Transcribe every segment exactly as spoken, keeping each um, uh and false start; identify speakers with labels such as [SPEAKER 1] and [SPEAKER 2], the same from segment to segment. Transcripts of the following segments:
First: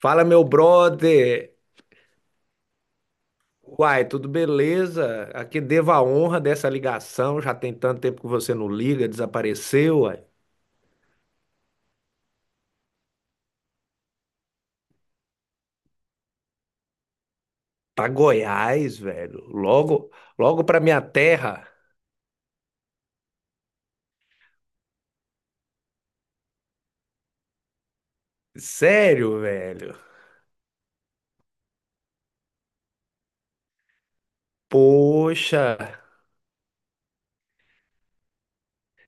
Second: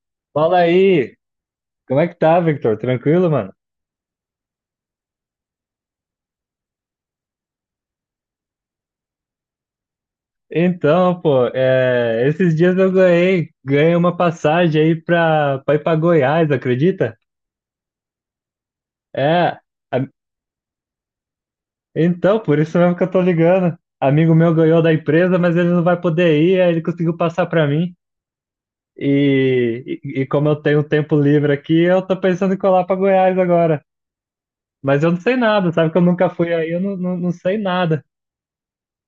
[SPEAKER 1] Fala, meu
[SPEAKER 2] Fala aí,
[SPEAKER 1] brother.
[SPEAKER 2] como é que tá, Victor? Tranquilo, mano?
[SPEAKER 1] Uai, tudo beleza? Aqui devo a honra dessa ligação. Já tem tanto tempo que você não liga, desapareceu, uai.
[SPEAKER 2] Então, pô, é, esses dias eu ganhei, ganhei uma passagem aí pra, pra ir pra Goiás, acredita?
[SPEAKER 1] Pra Goiás, velho.
[SPEAKER 2] É, a-
[SPEAKER 1] Logo, logo pra minha terra.
[SPEAKER 2] então, por isso mesmo que eu tô ligando. Amigo meu ganhou da empresa, mas ele não vai poder ir, aí ele conseguiu passar pra mim.
[SPEAKER 1] Sério, velho.
[SPEAKER 2] E, e, e como eu tenho tempo livre aqui, eu tô pensando em colar pra Goiás agora. Mas eu não sei
[SPEAKER 1] Poxa,
[SPEAKER 2] nada, sabe que eu nunca fui aí, eu não, não, não sei nada.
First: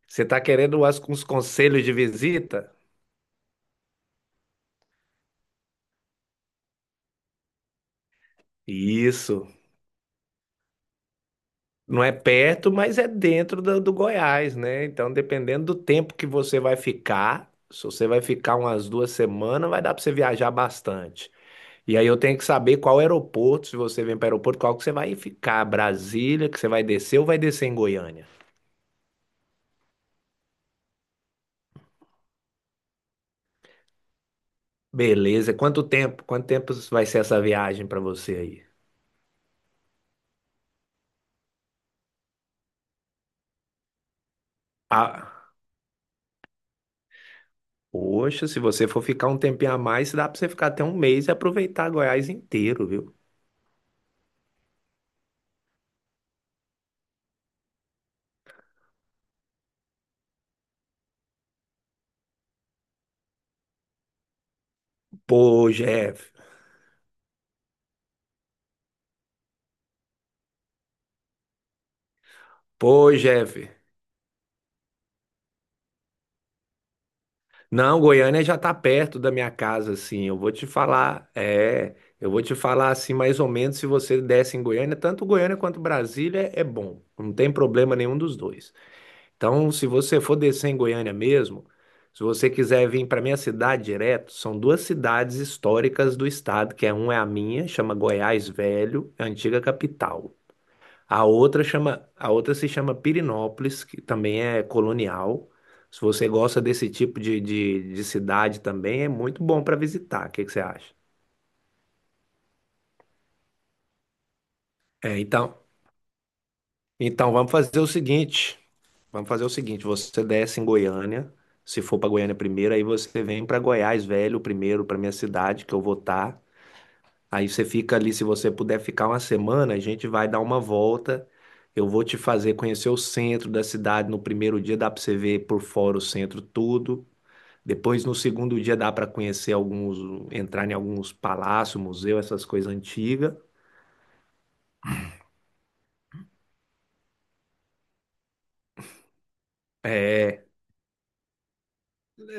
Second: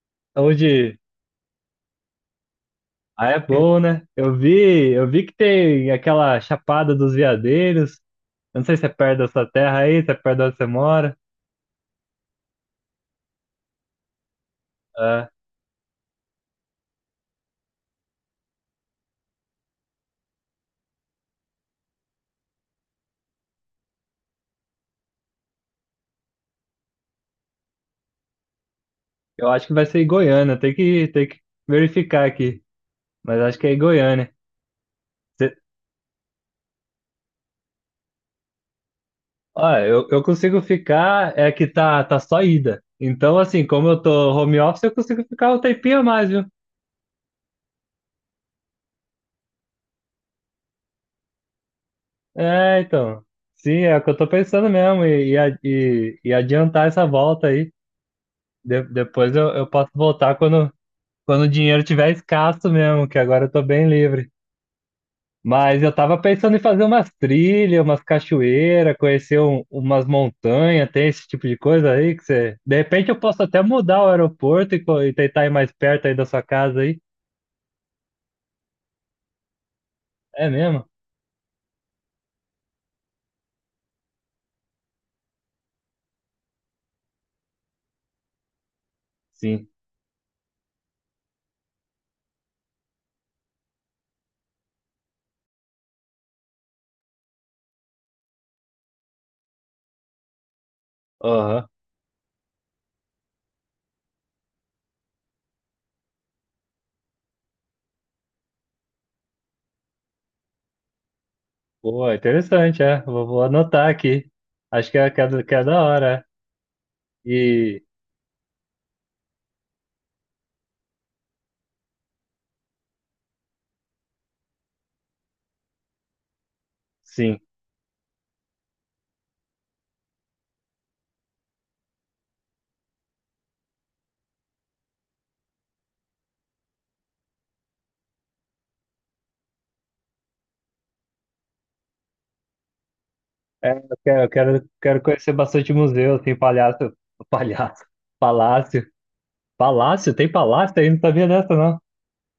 [SPEAKER 1] você tá querendo
[SPEAKER 2] Onde,
[SPEAKER 1] umas- uns conselhos de visita?
[SPEAKER 2] ah, é bom, né? Eu vi, eu vi que tem aquela Chapada dos Veadeiros. Eu não sei se é perto da sua
[SPEAKER 1] Isso.
[SPEAKER 2] terra aí, se é perto de onde você mora.
[SPEAKER 1] Não é perto, mas é dentro do, do Goiás, né? Então,
[SPEAKER 2] É,
[SPEAKER 1] dependendo do tempo que você vai ficar, se você vai ficar umas duas semanas, vai dar pra você viajar bastante. E aí eu tenho que saber qual aeroporto, se você vem para o aeroporto, qual que você vai ficar, Brasília, que você vai descer ou vai descer em Goiânia?
[SPEAKER 2] eu acho que vai ser em Goiânia, tem que, tem que verificar aqui. Mas acho que é em Goiânia. Você,
[SPEAKER 1] Beleza, quanto tempo? Quanto tempo vai ser essa viagem para você aí?
[SPEAKER 2] ó, eu, eu consigo ficar, é que tá, tá só ida. Então, assim, como eu tô home office, eu consigo
[SPEAKER 1] Ah,
[SPEAKER 2] ficar um tempinho a mais, viu?
[SPEAKER 1] poxa, se você for ficar um tempinho a mais, dá para você ficar até um mês e aproveitar Goiás
[SPEAKER 2] É,
[SPEAKER 1] inteiro, viu?
[SPEAKER 2] então. Sim, é o que eu tô pensando mesmo, e, e, a- e- e adiantar essa volta aí. De- depois eu, eu posso voltar quando. Quando o dinheiro tiver escasso mesmo, que agora eu tô bem livre.
[SPEAKER 1] Pô,
[SPEAKER 2] Mas eu tava
[SPEAKER 1] Jeff,
[SPEAKER 2] pensando em fazer umas trilhas, umas cachoeiras, conhecer um- umas montanhas, tem esse tipo de coisa aí que você. De repente
[SPEAKER 1] pô,
[SPEAKER 2] eu posso até
[SPEAKER 1] Jeff.
[SPEAKER 2] mudar o aeroporto e, co- e tentar ir mais perto aí da sua casa aí.
[SPEAKER 1] Não, Goiânia já tá perto da minha casa, assim. Eu
[SPEAKER 2] É
[SPEAKER 1] vou te
[SPEAKER 2] mesmo?
[SPEAKER 1] falar, é, eu vou te falar assim mais ou menos se você desce em Goiânia, tanto Goiânia quanto Brasília é bom. Não tem problema nenhum dos dois.
[SPEAKER 2] Sim.
[SPEAKER 1] Então, se você for descer em Goiânia mesmo, se você quiser vir para minha cidade direto, são duas cidades históricas do estado, que é uma é a minha, chama Goiás Velho, é a antiga capital. A outra
[SPEAKER 2] Aham.
[SPEAKER 1] chama, a outra se chama Pirinópolis que também é colonial. Se você gosta desse tipo de, de, de cidade também, é muito bom para visitar. O que que você acha?
[SPEAKER 2] Pô, é interessante, é. Vou, vou anotar aqui. Acho que é,
[SPEAKER 1] É,
[SPEAKER 2] que é, do- que
[SPEAKER 1] então,
[SPEAKER 2] é da hora. É.
[SPEAKER 1] então vamos fazer
[SPEAKER 2] E
[SPEAKER 1] o seguinte. Vamos fazer o seguinte, você desce em Goiânia, se for para Goiânia primeiro, aí você vem para Goiás Velho primeiro, para minha cidade, que eu vou estar.
[SPEAKER 2] sim.
[SPEAKER 1] Aí você fica ali, se você puder ficar uma semana, a gente vai dar uma volta. Eu vou te fazer conhecer o centro da cidade. No primeiro dia dá para você ver por fora o centro todo. Depois, no segundo dia, dá para conhecer alguns, entrar em alguns palácios, museu, essas coisas antigas.
[SPEAKER 2] É, eu quero, eu quero, quero conhecer bastante museu, assim, palhaço, palhaço, palácio. Palácio? Tem
[SPEAKER 1] É,
[SPEAKER 2] palácio? Aí não sabia dessa, não.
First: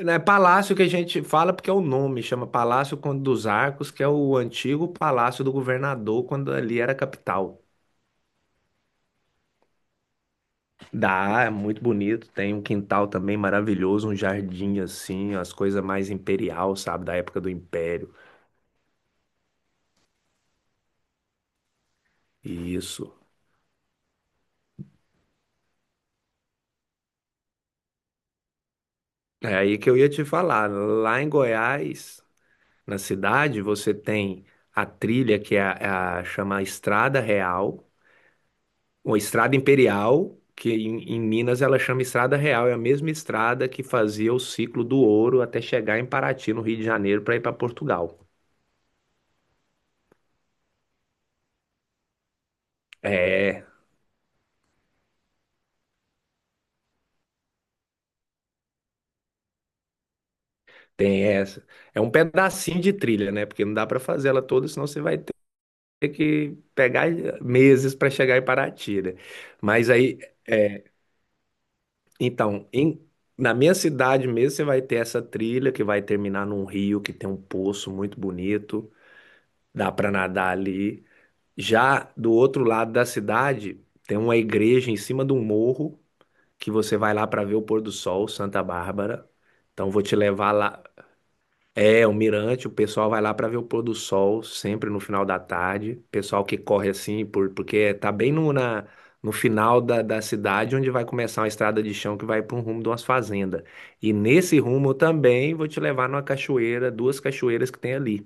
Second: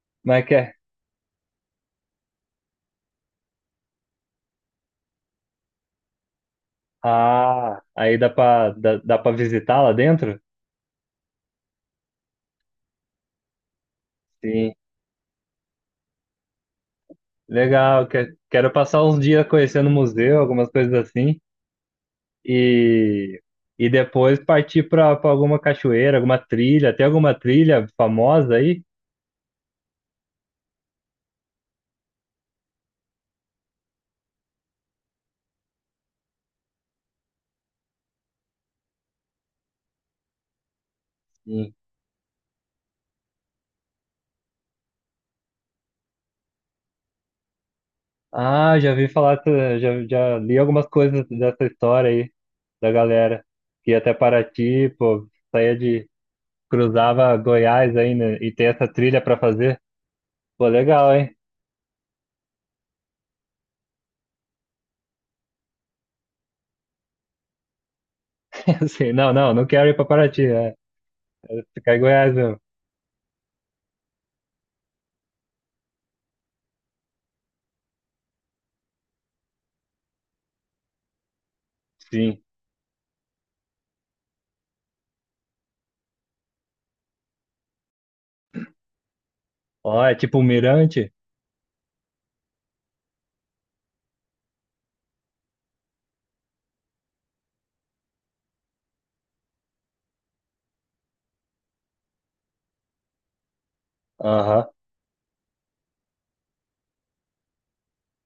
[SPEAKER 1] né,
[SPEAKER 2] Como é que é?
[SPEAKER 1] palácio que a gente fala porque é o nome, chama Palácio Conde dos Arcos, que é o antigo palácio do governador quando ali era capital.
[SPEAKER 2] Ah, aí dá pra, dá, dá pra visitar lá dentro?
[SPEAKER 1] Dá, é muito bonito. Tem um quintal também maravilhoso, um
[SPEAKER 2] Sim.
[SPEAKER 1] jardim assim, as coisas mais imperial, sabe, da época do
[SPEAKER 2] Legal.
[SPEAKER 1] Império.
[SPEAKER 2] que- Quero passar uns dias conhecendo o museu, algumas coisas assim.
[SPEAKER 1] Isso.
[SPEAKER 2] E, e depois partir pra, pra alguma cachoeira, alguma trilha. Tem alguma trilha famosa aí?
[SPEAKER 1] É aí que eu ia te falar. Lá em Goiás, na cidade, você tem a trilha que é a, é a- chama Estrada Real, ou Estrada Imperial, que em, em Minas
[SPEAKER 2] Sim.
[SPEAKER 1] ela chama Estrada Real. É a mesma estrada que fazia o ciclo do ouro até chegar em Paraty, no Rio de Janeiro, para ir para Portugal.
[SPEAKER 2] Ah, já vi falar, dessa- já, já li algumas coisas dessa história aí, da galera.
[SPEAKER 1] É.
[SPEAKER 2] Que ia até Paraty, pô, saía de. Cruzava Goiás aí, né? E tem essa trilha pra fazer. Pô, legal,
[SPEAKER 1] Tem
[SPEAKER 2] hein?
[SPEAKER 1] essa. É um pedacinho de trilha, né? Porque não dá para fazer ela toda, senão você vai ter que pegar eh, meses para chegar em Paraty,
[SPEAKER 2] Assim,
[SPEAKER 1] né?
[SPEAKER 2] não, não, não quero
[SPEAKER 1] Mas
[SPEAKER 2] ir pra
[SPEAKER 1] aí,
[SPEAKER 2] Paraty, é. Vou ficar em Goiás mesmo.
[SPEAKER 1] então, em- Na minha cidade mesmo, você vai ter essa trilha que vai terminar num rio que tem um poço muito bonito, dá para nadar ali. Já do
[SPEAKER 2] Sim.
[SPEAKER 1] outro lado da cidade, tem uma igreja em cima de um morro que você vai lá para ver o pôr do sol, Santa Bárbara. Então, vou
[SPEAKER 2] Ó, é
[SPEAKER 1] te
[SPEAKER 2] tipo um
[SPEAKER 1] levar lá.
[SPEAKER 2] mirante?
[SPEAKER 1] É, o mirante, o pessoal vai lá para ver o pôr do sol, sempre no final da tarde. Pessoal que corre assim, por, porque tá bem no, na, no final da, da cidade, onde vai começar uma estrada de chão que vai para um rumo de umas fazendas. E nesse
[SPEAKER 2] Aham.
[SPEAKER 1] rumo eu também vou te levar numa cachoeira, duas cachoeiras que tem ali.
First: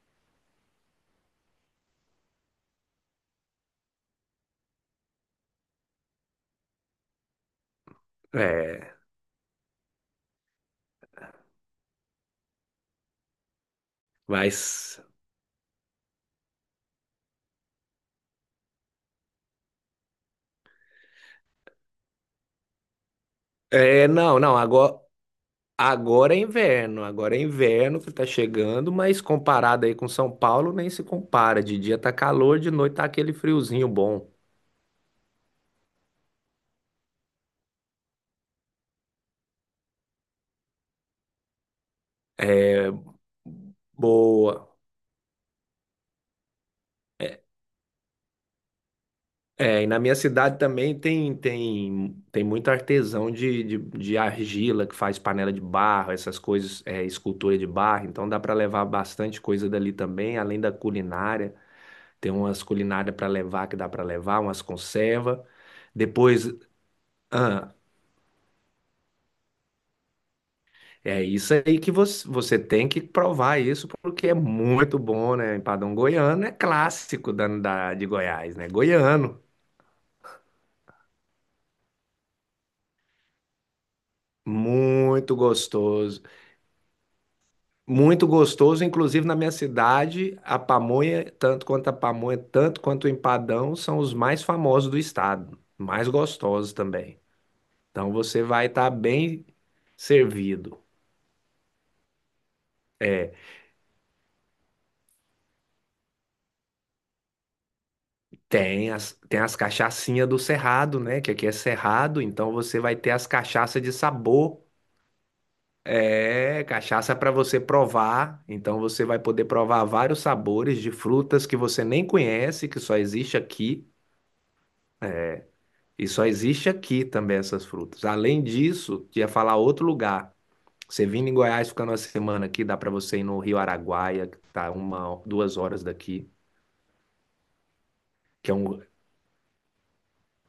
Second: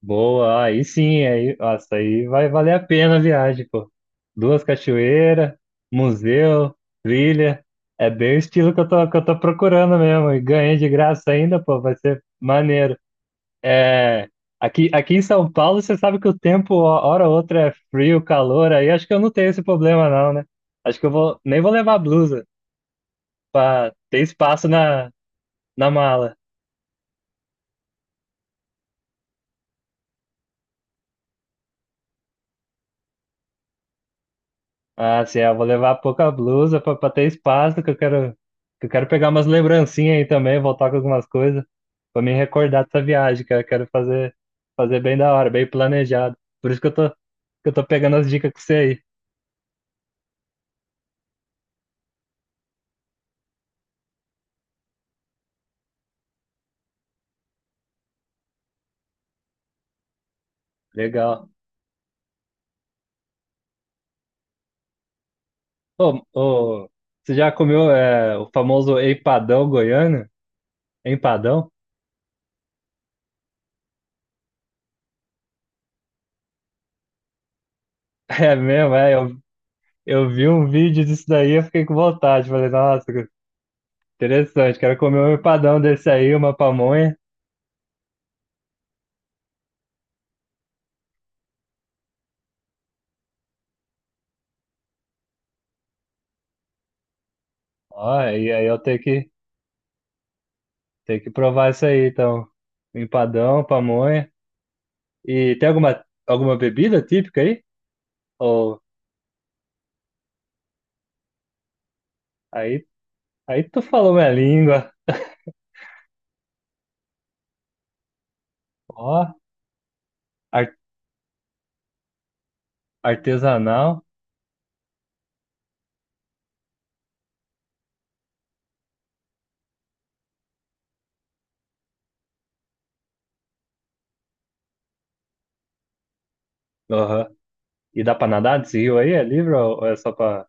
[SPEAKER 2] Boa, aí sim, aí, nossa, aí vai valer a pena a viagem, pô. Duas cachoeiras, museu, trilha. É bem o estilo que eu
[SPEAKER 1] É,
[SPEAKER 2] tô, que eu tô procurando mesmo. E ganhei de graça ainda, pô, vai ser maneiro. É, aqui,
[SPEAKER 1] mas.
[SPEAKER 2] aqui em São Paulo, você sabe que o tempo, ó, hora ou outra, é frio, calor, aí acho que eu não tenho esse problema, não, né? Acho que eu vou, nem vou levar blusa pra
[SPEAKER 1] É,
[SPEAKER 2] ter
[SPEAKER 1] não, não,
[SPEAKER 2] espaço
[SPEAKER 1] agora,
[SPEAKER 2] na, na
[SPEAKER 1] agora
[SPEAKER 2] mala.
[SPEAKER 1] é inverno, agora é inverno que tá chegando, mas comparado aí com São Paulo, nem se compara. De dia tá calor, de noite tá aquele friozinho bom.
[SPEAKER 2] Ah, assim, eu vou levar pouca blusa pra, pra ter espaço, que eu quero, que eu quero pegar umas lembrancinhas aí também, voltar com algumas coisas, pra me recordar dessa viagem, que eu quero fazer,
[SPEAKER 1] Boa.
[SPEAKER 2] fazer bem da hora, bem planejado. Por isso que eu tô, que
[SPEAKER 1] É,
[SPEAKER 2] eu tô pegando as dicas com você aí.
[SPEAKER 1] é, e na minha cidade também tem tem, tem muito artesão de, de, de argila que faz panela de barro, essas coisas, é, escultura de barro. Então dá para levar bastante coisa dali também, além da
[SPEAKER 2] Legal.
[SPEAKER 1] culinária. Tem umas culinárias para levar que dá para levar, umas conserva.
[SPEAKER 2] Ô,
[SPEAKER 1] Depois,
[SPEAKER 2] ô, você já
[SPEAKER 1] ah,
[SPEAKER 2] comeu é, o famoso empadão goiano?
[SPEAKER 1] é isso
[SPEAKER 2] Empadão?
[SPEAKER 1] aí que você, você tem que provar isso porque é muito bom, né? Empadão goiano é clássico da, da- de
[SPEAKER 2] É
[SPEAKER 1] Goiás, né?
[SPEAKER 2] mesmo, é, eu,
[SPEAKER 1] Goiano,
[SPEAKER 2] eu vi um vídeo disso daí, eu fiquei com vontade, falei, nossa, interessante, quero comer um
[SPEAKER 1] muito
[SPEAKER 2] empadão desse
[SPEAKER 1] gostoso.
[SPEAKER 2] aí, uma pamonha.
[SPEAKER 1] Muito gostoso, inclusive na minha cidade, a pamonha, tanto quanto a pamonha, tanto quanto o empadão, são os mais famosos do estado, mais gostosos também. Então
[SPEAKER 2] Ó,
[SPEAKER 1] você
[SPEAKER 2] e aí
[SPEAKER 1] vai
[SPEAKER 2] eu
[SPEAKER 1] estar
[SPEAKER 2] tenho que,
[SPEAKER 1] bem servido.
[SPEAKER 2] tenho que provar isso aí, então.
[SPEAKER 1] É,
[SPEAKER 2] Empadão, pamonha. E tem alguma, alguma bebida típica aí? Ou
[SPEAKER 1] tem as, tem as cachaçinhas do Cerrado, né? Que aqui é Cerrado, então você
[SPEAKER 2] aí,
[SPEAKER 1] vai ter as
[SPEAKER 2] aí tu
[SPEAKER 1] cachaças de
[SPEAKER 2] falou minha
[SPEAKER 1] sabor.
[SPEAKER 2] língua.
[SPEAKER 1] É, cachaça para você provar. Então você
[SPEAKER 2] Ó,
[SPEAKER 1] vai poder provar vários
[SPEAKER 2] ar-
[SPEAKER 1] sabores de frutas que você nem conhece, que só existe aqui.
[SPEAKER 2] artesanal.
[SPEAKER 1] E só existe aqui também essas frutas. Além disso, ia falar outro lugar. Você vindo em Goiás, ficando uma semana aqui, dá para você ir no Rio Araguaia, que tá uma, duas horas daqui,
[SPEAKER 2] Aham. E dá pra
[SPEAKER 1] que é
[SPEAKER 2] nadar desse
[SPEAKER 1] um,
[SPEAKER 2] rio aí? É livre ou ou é só pra,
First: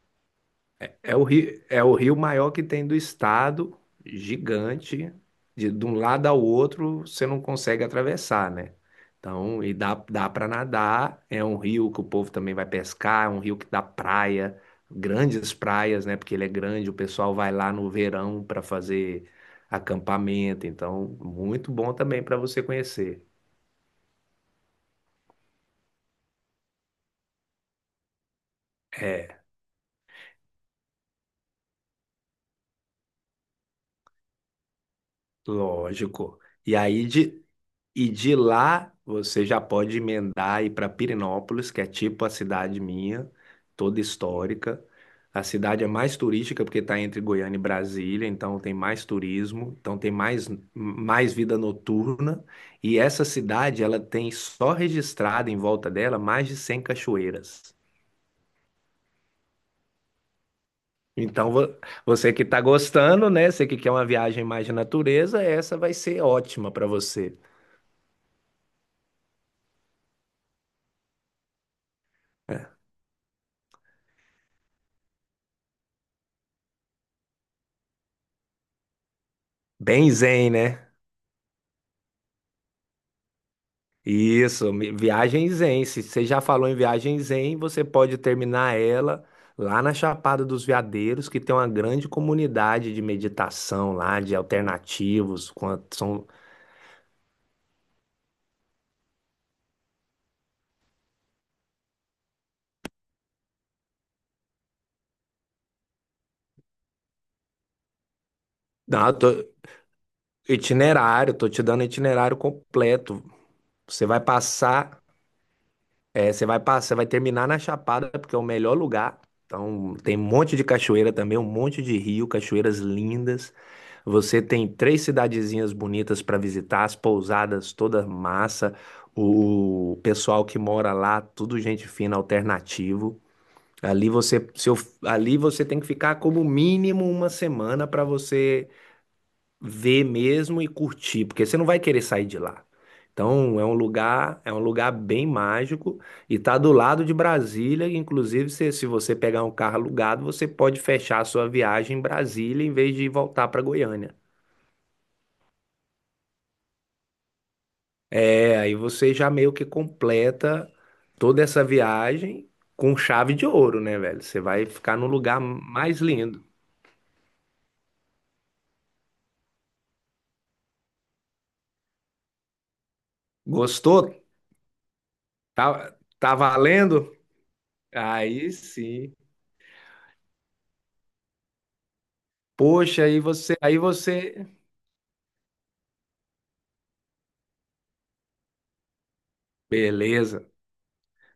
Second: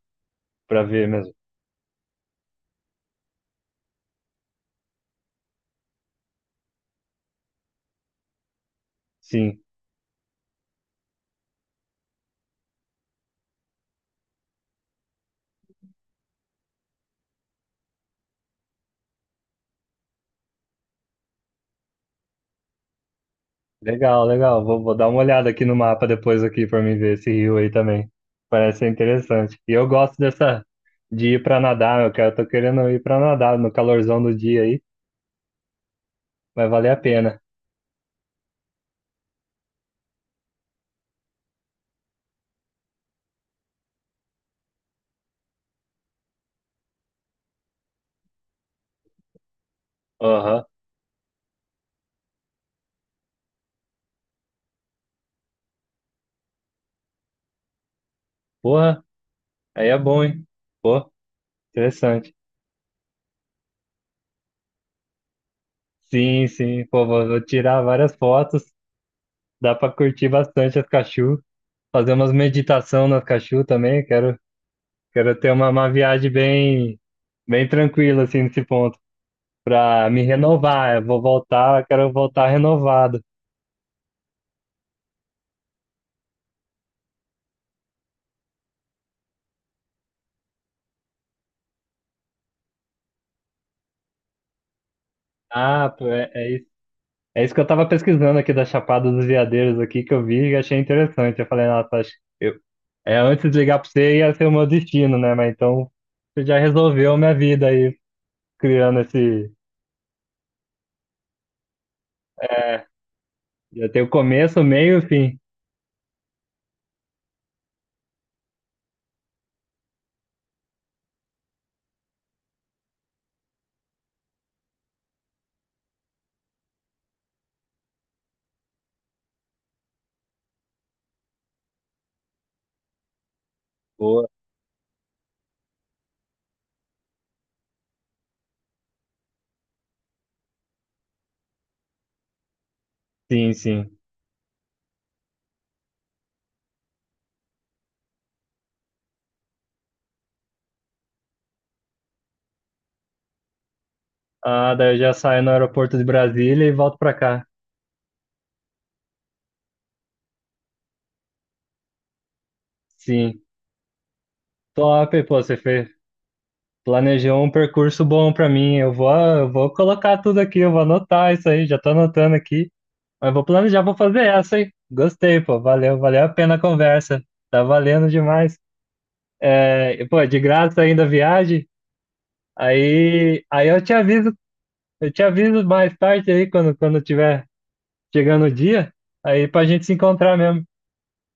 [SPEAKER 2] pra ver
[SPEAKER 1] é o
[SPEAKER 2] mesmo?
[SPEAKER 1] rio, é o rio maior que tem do estado, gigante, de, de um lado ao outro você não consegue atravessar, né?
[SPEAKER 2] Sim.
[SPEAKER 1] Então, e dá, dá para nadar, é um rio que o povo também vai pescar, é um rio que dá praia, grandes praias, né? Porque ele é grande, o pessoal vai lá no verão para fazer acampamento, então muito bom também para você conhecer.
[SPEAKER 2] Legal, legal. Vou, vou dar uma olhada aqui no mapa depois aqui para mim ver esse rio aí também. Parece ser
[SPEAKER 1] É,
[SPEAKER 2] interessante. E eu gosto dessa de ir para nadar, eu quero, tô querendo ir para nadar no calorzão do dia aí,
[SPEAKER 1] lógico.
[SPEAKER 2] vai
[SPEAKER 1] E
[SPEAKER 2] valer a
[SPEAKER 1] aí
[SPEAKER 2] pena.
[SPEAKER 1] de, E de lá você já pode emendar e ir para Pirenópolis, que é tipo a cidade minha, toda histórica. A cidade é mais turística porque está entre Goiânia e Brasília, então tem mais turismo, então tem mais,
[SPEAKER 2] Aham.
[SPEAKER 1] mais vida noturna. E essa cidade, ela tem só registrada em volta dela mais de cem cachoeiras.
[SPEAKER 2] Porra, aí é bom, hein? Pô,
[SPEAKER 1] Então vo-
[SPEAKER 2] interessante.
[SPEAKER 1] Você que está gostando, né? Você que quer uma viagem mais de natureza, essa vai ser
[SPEAKER 2] Sim,
[SPEAKER 1] ótima
[SPEAKER 2] sim.
[SPEAKER 1] para
[SPEAKER 2] Pô, vou,
[SPEAKER 1] você.
[SPEAKER 2] vou tirar várias fotos. Dá para curtir bastante as cachorro, fazer umas meditação nas cachorro também. Quero, quero ter uma, uma viagem bem, bem tranquila assim nesse ponto, para
[SPEAKER 1] Bem
[SPEAKER 2] me
[SPEAKER 1] zen, né?
[SPEAKER 2] renovar. Eu vou voltar, quero voltar renovado.
[SPEAKER 1] Isso, mi- viagem zen. Se você já falou em viagem zen, você pode terminar ela lá na Chapada dos Veadeiros, que tem uma grande comunidade de meditação lá, de alternativos.
[SPEAKER 2] Ah,
[SPEAKER 1] Quanto
[SPEAKER 2] pô,
[SPEAKER 1] são...
[SPEAKER 2] é, é isso. É isso que eu tava pesquisando aqui da Chapada dos Veadeiros aqui, que eu vi e achei interessante. Eu falei, nossa, acho que eu... é, antes de ligar pra você ia ser o meu destino, né? Mas então você já resolveu minha vida aí, criando
[SPEAKER 1] Não, eu tô-
[SPEAKER 2] esse.
[SPEAKER 1] itinerário, tô te dando itinerário
[SPEAKER 2] É,
[SPEAKER 1] completo.
[SPEAKER 2] já tem
[SPEAKER 1] Você
[SPEAKER 2] o
[SPEAKER 1] vai
[SPEAKER 2] começo, o meio
[SPEAKER 1] passar
[SPEAKER 2] e o fim.
[SPEAKER 1] É, você vai passar, vai terminar na Chapada, porque é o melhor lugar. Então, tem um monte de cachoeira também, um monte de rio, cachoeiras lindas. Você tem três cidadezinhas bonitas para visitar, as pousadas toda massa, o pessoal que mora lá, tudo gente fina, alternativo. Ali
[SPEAKER 2] Boa.
[SPEAKER 1] você, seu, ali você tem que ficar como mínimo uma semana para você ver mesmo e curtir, porque você não vai querer sair de lá.
[SPEAKER 2] Sim,
[SPEAKER 1] Então, é um
[SPEAKER 2] sim.
[SPEAKER 1] lugar, é um lugar bem mágico e tá do lado de Brasília, e, inclusive se, se você pegar um carro alugado, você pode fechar a sua viagem em Brasília em vez de voltar para Goiânia.
[SPEAKER 2] Ah, daí eu já saio no aeroporto de Brasília e volto pra cá.
[SPEAKER 1] É, aí você já meio que completa toda essa viagem com chave
[SPEAKER 2] Sim.
[SPEAKER 1] de ouro, né, velho? Você vai ficar no
[SPEAKER 2] Top, pô,
[SPEAKER 1] lugar
[SPEAKER 2] você fez,
[SPEAKER 1] mais lindo.
[SPEAKER 2] planejou um percurso bom pra mim. Eu vou, eu vou colocar tudo aqui, eu vou anotar isso aí, já tô anotando aqui. Mas vou planejar, vou
[SPEAKER 1] Gostou?
[SPEAKER 2] fazer essa, hein? Gostei, pô.
[SPEAKER 1] Tá,
[SPEAKER 2] Valeu, valeu a
[SPEAKER 1] tá
[SPEAKER 2] pena a
[SPEAKER 1] valendo?
[SPEAKER 2] conversa. Tá valendo
[SPEAKER 1] Aí
[SPEAKER 2] demais.
[SPEAKER 1] sim.
[SPEAKER 2] É, pô, de graça ainda a viagem.
[SPEAKER 1] Poxa, aí
[SPEAKER 2] Aí,
[SPEAKER 1] você,
[SPEAKER 2] aí
[SPEAKER 1] aí
[SPEAKER 2] eu te aviso,
[SPEAKER 1] você,
[SPEAKER 2] eu te aviso mais tarde aí quando quando tiver chegando o dia, aí pra gente se encontrar
[SPEAKER 1] beleza.
[SPEAKER 2] mesmo.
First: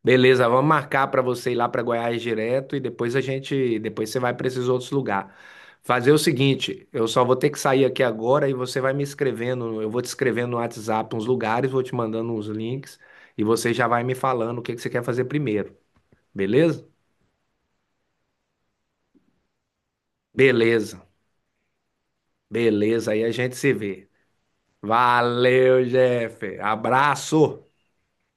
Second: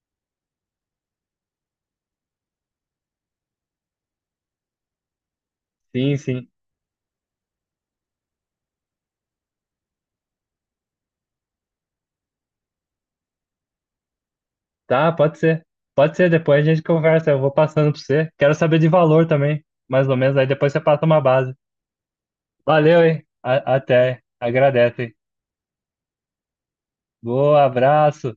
[SPEAKER 1] Beleza, vamos marcar para você ir lá para Goiás direto e depois a gente, depois você vai para esses outros lugares. Fazer
[SPEAKER 2] Sim,
[SPEAKER 1] o
[SPEAKER 2] sim.
[SPEAKER 1] seguinte, eu só vou ter que sair aqui agora e você vai me escrevendo, eu vou te escrevendo no WhatsApp uns lugares, vou te mandando uns links e você já vai me falando o que que você quer
[SPEAKER 2] Tá,
[SPEAKER 1] fazer
[SPEAKER 2] pode ser.
[SPEAKER 1] primeiro,
[SPEAKER 2] Pode ser, depois a gente
[SPEAKER 1] beleza?
[SPEAKER 2] conversa, eu vou passando pra você. Quero saber de valor também, mais ou menos, aí depois você
[SPEAKER 1] Beleza,
[SPEAKER 2] passa uma base. Valeu,
[SPEAKER 1] beleza, aí
[SPEAKER 2] hein?
[SPEAKER 1] a gente
[SPEAKER 2] A-
[SPEAKER 1] se vê.
[SPEAKER 2] até. Agradece.
[SPEAKER 1] Valeu, Jeff.
[SPEAKER 2] Boa,
[SPEAKER 1] Abraço.
[SPEAKER 2] abraço.